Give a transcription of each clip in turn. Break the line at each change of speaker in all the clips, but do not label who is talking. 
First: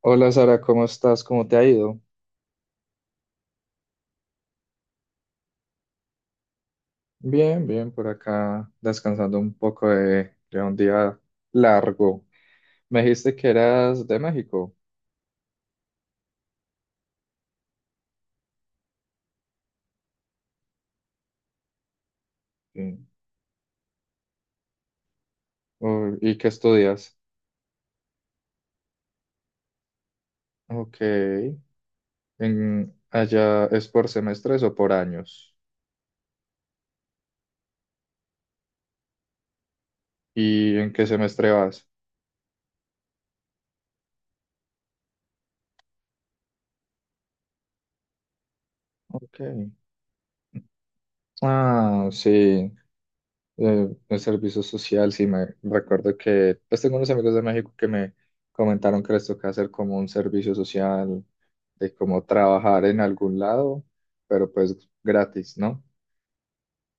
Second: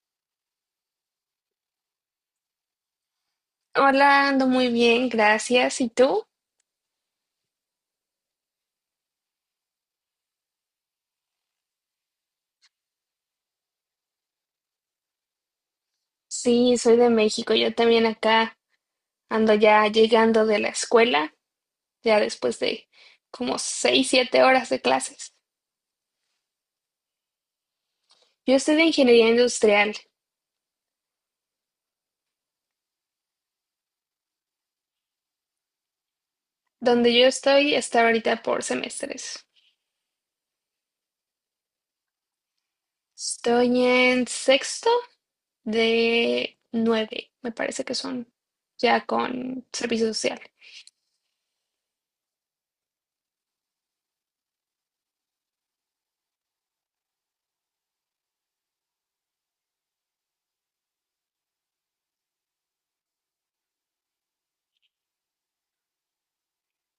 Hola Sara, ¿cómo estás? ¿Cómo te ha ido?
Hola, ando muy bien, gracias. ¿Y tú?
Bien, bien, por acá descansando un poco de un día largo. Me dijiste que eras de México.
Sí, soy de México. Yo también acá ando ya llegando de la escuela, ya después de
Sí.
como 6, 7 horas de clases.
Oh, ¿y qué estudias?
Yo estoy de ingeniería industrial.
Ok. ¿Allá es por semestres o por años?
Donde yo estoy está ahorita por semestres.
¿Y en qué semestre vas?
Estoy en sexto de nueve, me parece que son ya
Ok.
con servicio social.
Ah, sí. El servicio social, sí, me recuerdo que, pues tengo unos amigos de México que me comentaron que les toca hacer como un servicio social, de como trabajar en algún lado, pero pues gratis, ¿no?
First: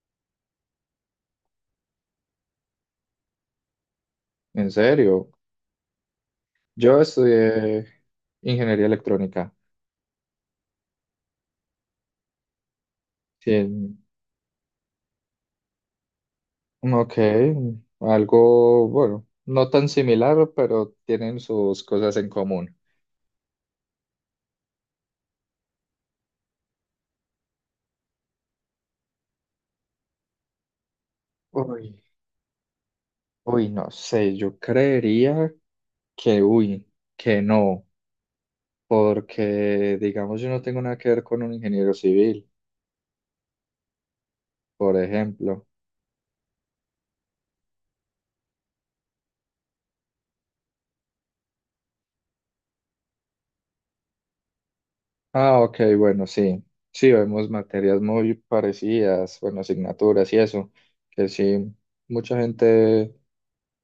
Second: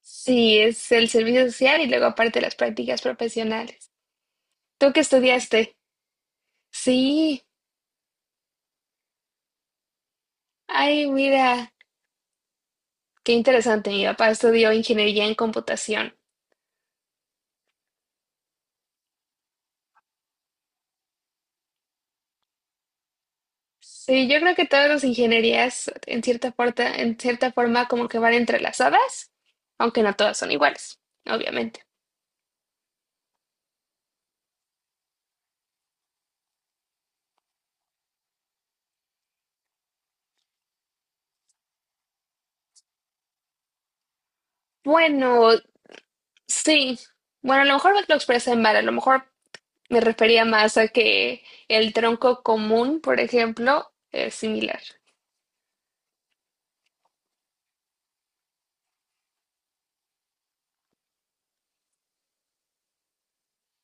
Sí, es el servicio social y luego aparte las prácticas profesionales.
En
¿Tú qué
serio,
estudiaste?
yo
Sí.
estudié ingeniería electrónica.
Ay, mira, qué interesante.
Sí,
Mi papá estudió ingeniería en computación.
ok, algo, bueno, no tan similar, pero tienen sus cosas en común.
Sí, yo creo que todas las ingenierías, en cierta forma, como que van entrelazadas, aunque no todas son iguales, obviamente.
Uy, uy, no sé, yo creería que, uy, que no. Porque, digamos, yo no tengo nada que ver con un ingeniero civil, por
Bueno,
ejemplo.
sí. Bueno, a lo mejor lo expresé mal, a lo mejor me refería más a que el tronco común, por ejemplo, es similar.
Ah, ok, bueno, sí. Sí, vemos materias muy parecidas, bueno, asignaturas y eso, que sí, mucha gente,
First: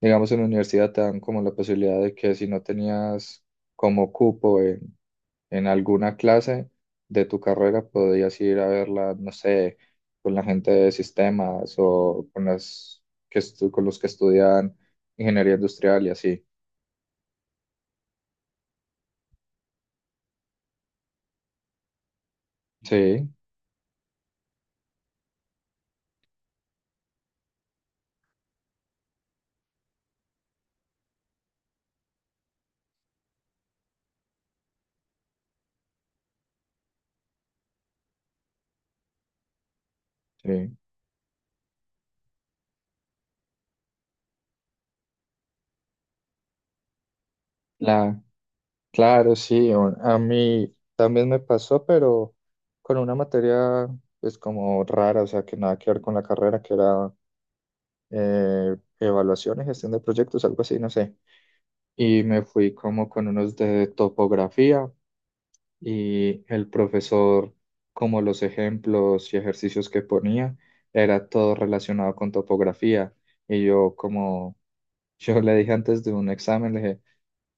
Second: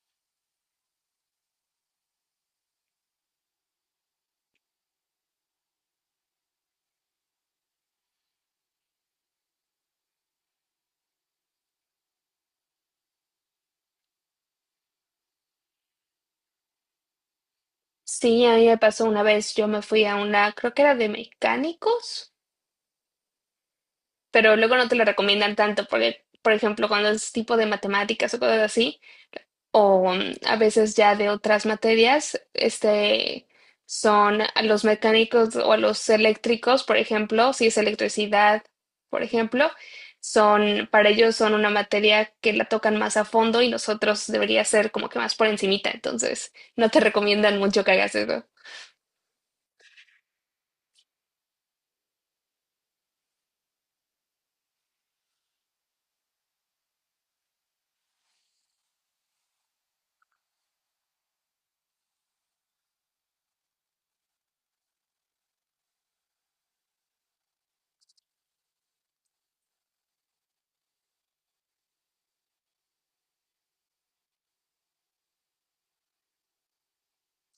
digamos, en la universidad te dan como la posibilidad de que si no tenías como cupo en alguna clase de tu carrera, podías ir a verla, no sé, con la gente de sistemas o con las con los que estudian ingeniería industrial y así.
Sí, a mí me pasó una vez, yo me fui a una, creo que era de mecánicos.
Sí,
Pero luego no te lo recomiendan tanto porque, por ejemplo, cuando es tipo de matemáticas o cosas así, o a veces ya de otras materias, este, son a los mecánicos o a los eléctricos, por ejemplo, si es electricidad, por ejemplo,
sí.
son, para ellos son una materia que la tocan más a fondo y nosotros debería ser como que más por encimita, entonces no te recomiendan mucho que hagas
La,
eso.
claro, sí. A mí también me pasó, pero con una materia pues como rara, o sea, que nada que ver con la carrera, que era evaluación y gestión de proyectos, algo así, no sé. Y me fui como con unos de topografía y el profesor, como los ejemplos y ejercicios que ponía, era todo relacionado con topografía. Y yo como, yo le dije antes de un examen, le dije,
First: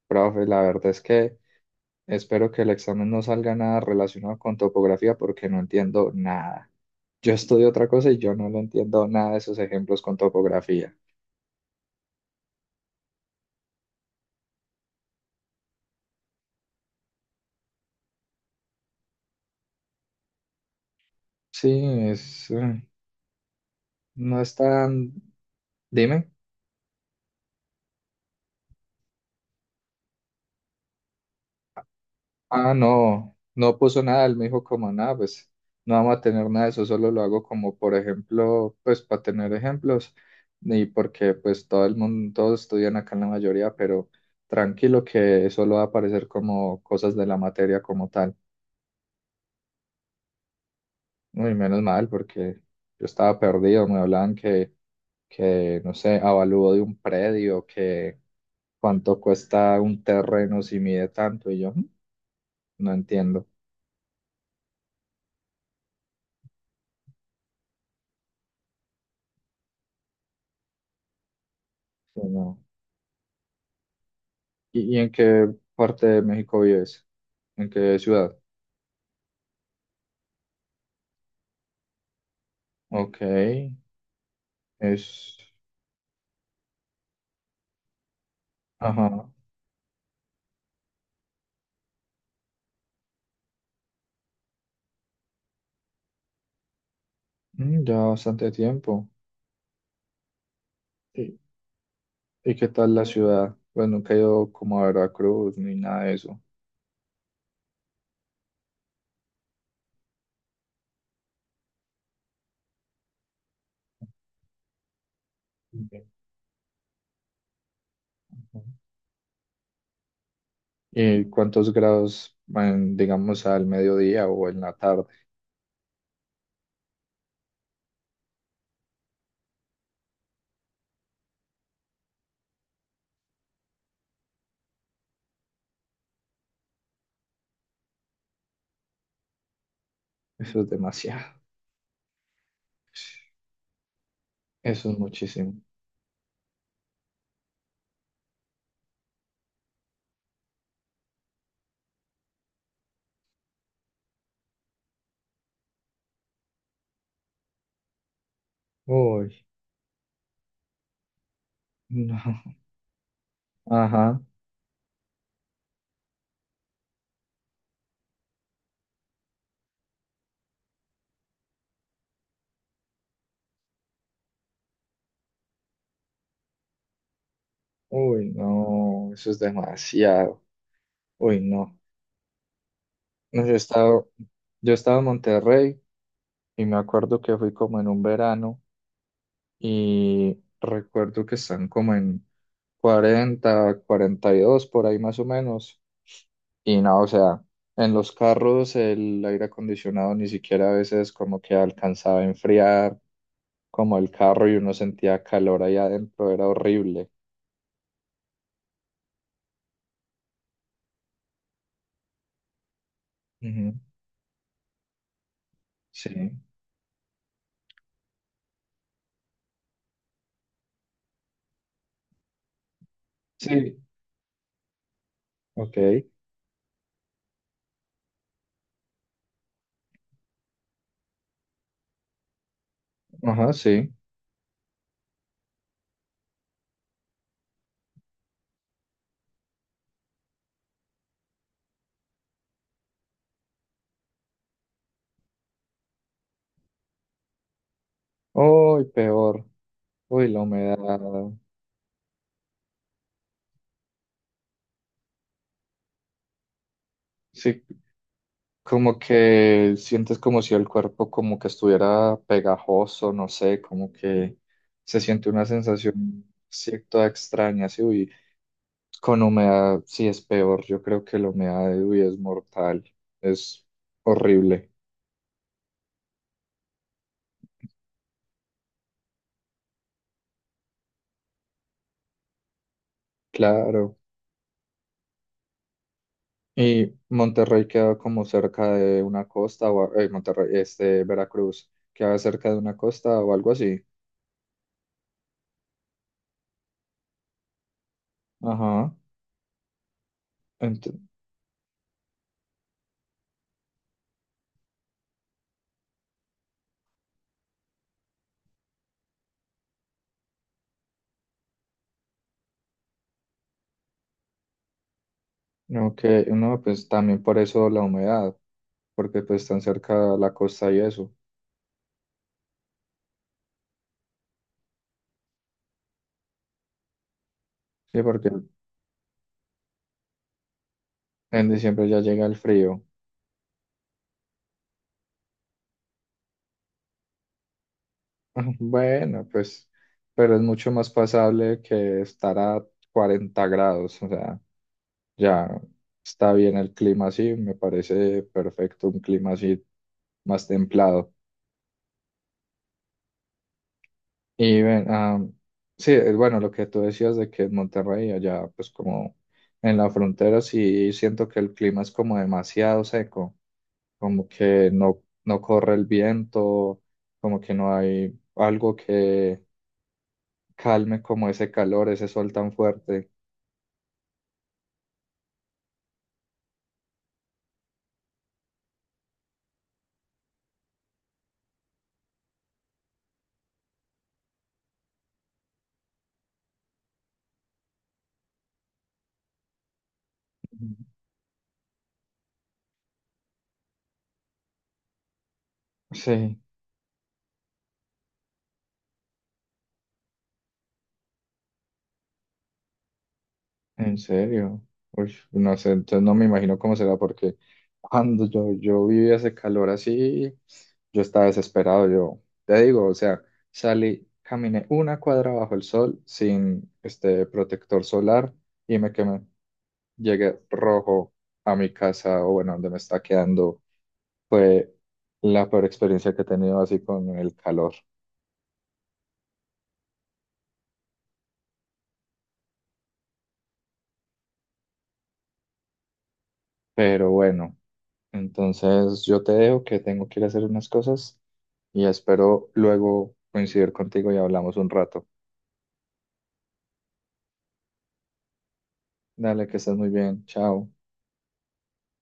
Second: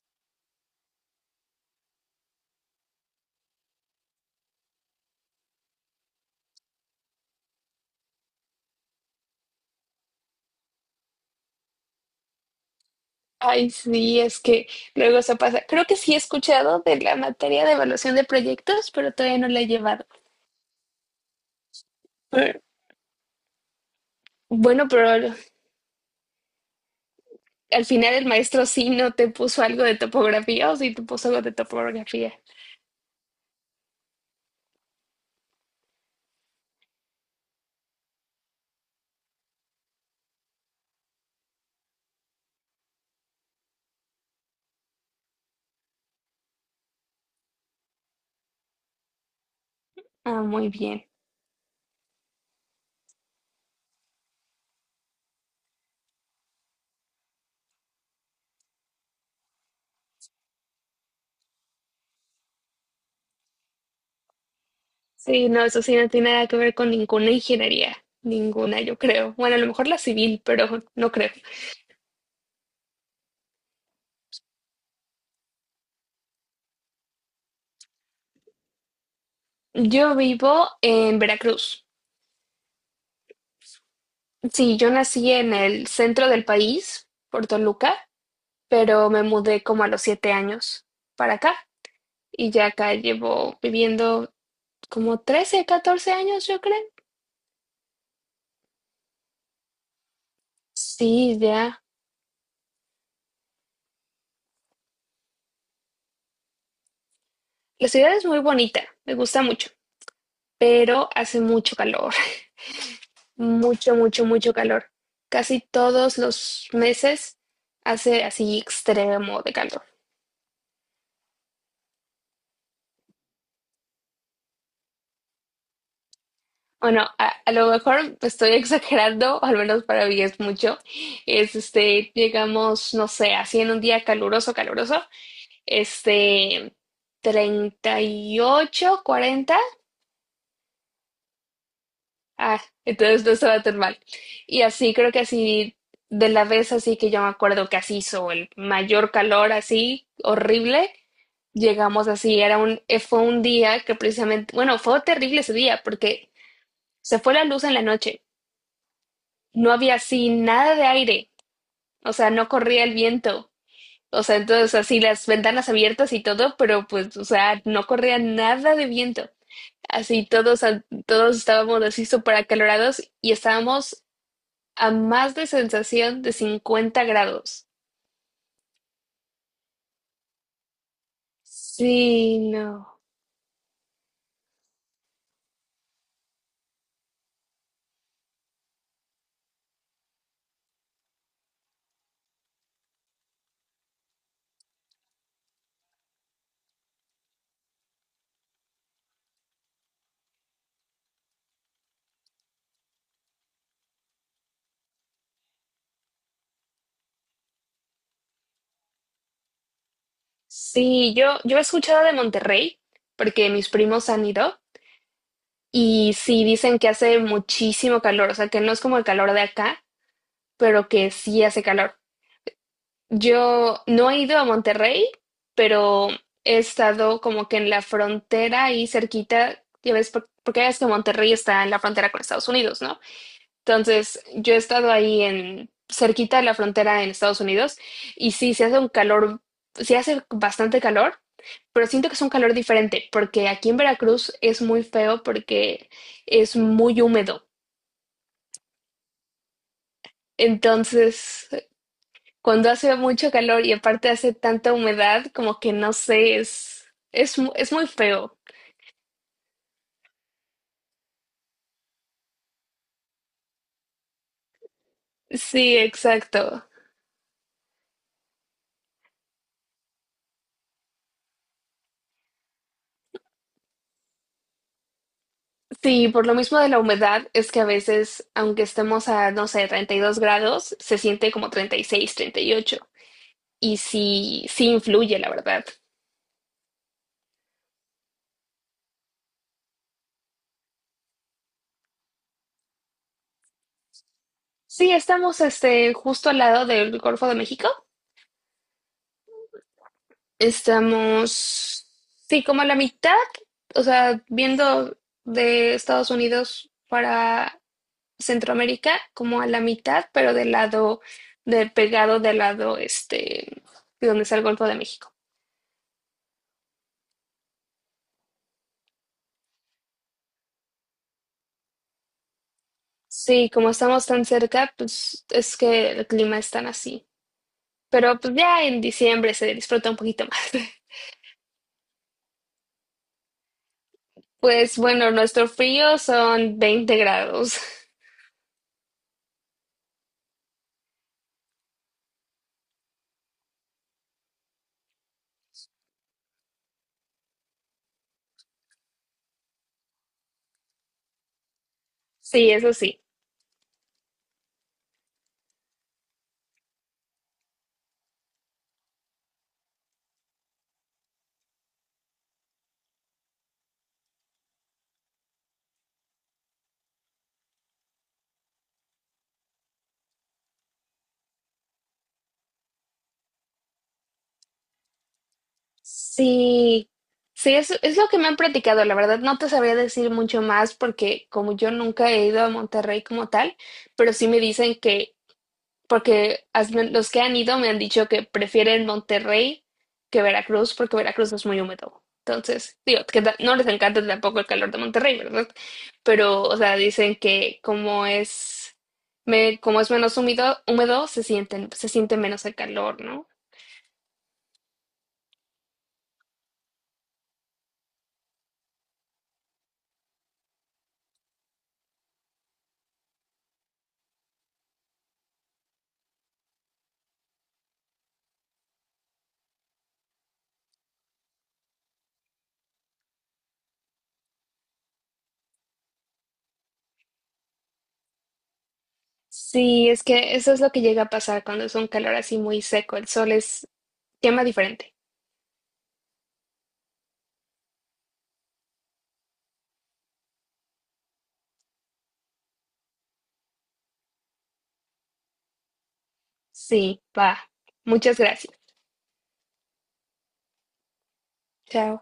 profe, la verdad es que... Espero que el examen no salga nada relacionado con topografía porque no entiendo nada. Yo estudio otra cosa y yo no le entiendo nada de esos ejemplos con topografía.
Ay, sí, es que luego se pasa. Creo que sí he escuchado de la materia de evaluación de proyectos, pero todavía no la he llevado.
Sí, es,
Eh,
eh, no es
Bueno, pero
tan...
al
Dime.
al final el maestro sí no te puso algo de topografía o sí te puso algo de topografía.
Ah, no, no puso nada. Él me dijo como nada, pues no vamos a tener nada de eso, solo lo hago como por ejemplo, pues para tener ejemplos y porque pues todo el mundo, todos estudian acá en la mayoría, pero tranquilo que solo va a aparecer como cosas de la materia como tal.
Ah, muy bien.
Uy, menos mal, porque yo estaba perdido. Me hablaban que, no sé, avalúo de un predio, que cuánto cuesta un terreno si mide tanto. Y yo, "Mm, no entiendo.
Sí, no, eso sí no tiene nada que ver con ninguna ingeniería. Ninguna, yo creo. Bueno, a lo mejor la civil, pero no creo.
Sí, no. ¿Y en qué parte de México vives? ¿En qué ciudad?
Yo vivo en Veracruz.
Ok,
Sí, yo nací
es...
en el centro del país, por Luca. Pero me
Ajá.
mudé como a los 7 años para acá y ya acá llevo viviendo como 13, 14 años, yo creo.
Ya bastante tiempo.
Sí,
¿Y,
ya.
y qué tal la ciudad? Pues nunca he ido como a Veracruz ni nada de eso.
La ciudad es muy bonita, me gusta mucho, pero hace mucho calor, mucho, mucho, mucho calor. Casi todos los meses hace así
Ok.
extremo de calor.
¿Y cuántos grados, en, digamos, al mediodía o en la tarde?
Bueno, a lo mejor estoy exagerando, o al menos para mí es mucho. Es este, llegamos, no sé, así en un día caluroso, caluroso. Este, 38, 40.
Eso es demasiado.
Ah, entonces no estaba tan mal. Y
Eso
así,
es
creo que
muchísimo.
así, de la vez así que yo me acuerdo que así hizo el mayor calor, así, horrible. Llegamos así, era un, fue un día que precisamente, bueno, fue terrible ese día porque se fue la luz en la noche.
Uy,
No había así nada de aire, o sea, no
no.
corría el viento.
Ajá.
O sea, entonces así las ventanas abiertas y todo, pero pues, o sea, no corría nada de viento. Así todos, todos estábamos así súper acalorados y estábamos a más de sensación de 50 grados.
Uy, no. Eso es demasiado. Uy, no.
Sí, no.
No, yo he estado en Monterrey y me acuerdo que fui como en un verano y recuerdo que están como en 40-42 por ahí más o menos. Y no, o sea, en los carros el aire acondicionado ni siquiera a veces como que alcanzaba a enfriar como el carro y uno sentía calor ahí adentro, era horrible.
Sí, yo he escuchado de Monterrey porque mis
Ujú.
primos han ido
Sí,
y sí dicen que hace muchísimo calor, o sea que no es como el calor de acá, pero que sí hace calor.
sí,
Yo no he ido a Monterrey,
ok,
pero he estado como que en la frontera ahí cerquita, ya ves, porque ya ves que Monterrey está en la frontera con Estados Unidos, ¿no?
ajá, sí.
Entonces, yo he estado ahí en cerquita de la frontera en Estados Unidos y sí, se hace un calor, sí hace bastante calor, pero siento que es un calor diferente porque aquí en Veracruz es muy feo porque es muy húmedo.
Uy, peor, uy, la humedad,
Entonces, cuando hace mucho calor y aparte hace tanta humedad, como que no sé,
sí,
es muy feo.
como que sientes como si el cuerpo como que estuviera pegajoso, no sé, como que se siente una
Sí,
sensación
exacto.
cierta extraña, sí, uy, con humedad sí es peor, yo creo que la humedad, uy, es mortal, es horrible,
Sí, por lo mismo de la humedad, es que a veces, aunque estemos a, no sé, 32 grados, se siente como 36, 38. Y ocho. Y
claro.
sí, sí influye, la verdad.
Y Monterrey queda como cerca de una costa, Monterrey, Veracruz, queda cerca de una costa o algo así.
Sí, estamos este, justo al lado del Golfo de México.
Ajá, ent-
Estamos, sí, como a la mitad, o sea, viendo de Estados Unidos para Centroamérica, como a la mitad, pero del lado, de pegado del lado, este, de donde está el Golfo de México.
ok, no, pues también por eso la humedad. Porque pues están cerca a la costa y eso.
Sí, como estamos tan cerca, pues es que el clima es tan así.
Sí,
Pero
porque
pues ya en diciembre se disfruta un poquito más.
en diciembre ya llega el frío.
Pues bueno, nuestro frío son 20 grados.
Bueno, pues, pero es mucho más pasable que estar a 40 grados, o sea, ya está bien el clima así, me parece perfecto un clima así más templado.
Sí, eso sí.
Y ven, ah, sí, bueno, lo que tú decías de que en Monterrey, allá pues como en la frontera, sí siento que el clima es como demasiado seco. Como que no, no corre el viento, como que no hay algo que calme como ese calor, ese sol tan fuerte.
Sí, sí, es lo que me han platicado. La verdad, no te sabría decir mucho más porque como yo nunca he ido a Monterrey como tal, pero sí me dicen que porque los que han ido me han dicho que prefieren Monterrey que Veracruz,
Ujú.
porque Veracruz es muy húmedo. Entonces, digo, que no les encanta tampoco el calor de Monterrey, ¿verdad?
Sí,
Pero, o sea, dicen que como es, me, como es menos húmedo, se siente menos el calor, ¿no?
en serio. Uy, no sé, entonces no me imagino cómo será, porque cuando yo vivía ese calor así, yo estaba desesperado, yo te digo, o sea, salí, caminé una cuadra bajo el sol sin este protector solar y me quemé. Llegué rojo a mi casa o bueno, donde me está quedando. Fue la peor experiencia que he tenido así con el calor.
Sí, es que eso es lo que llega a pasar cuando es un calor así muy seco. El sol es, quema diferente.
Pero bueno, entonces yo te dejo que tengo que ir a hacer unas cosas y espero luego coincidir contigo y hablamos un rato.
Sí, va. Muchas gracias.
Dale, que estés muy bien. Chao.
Chao.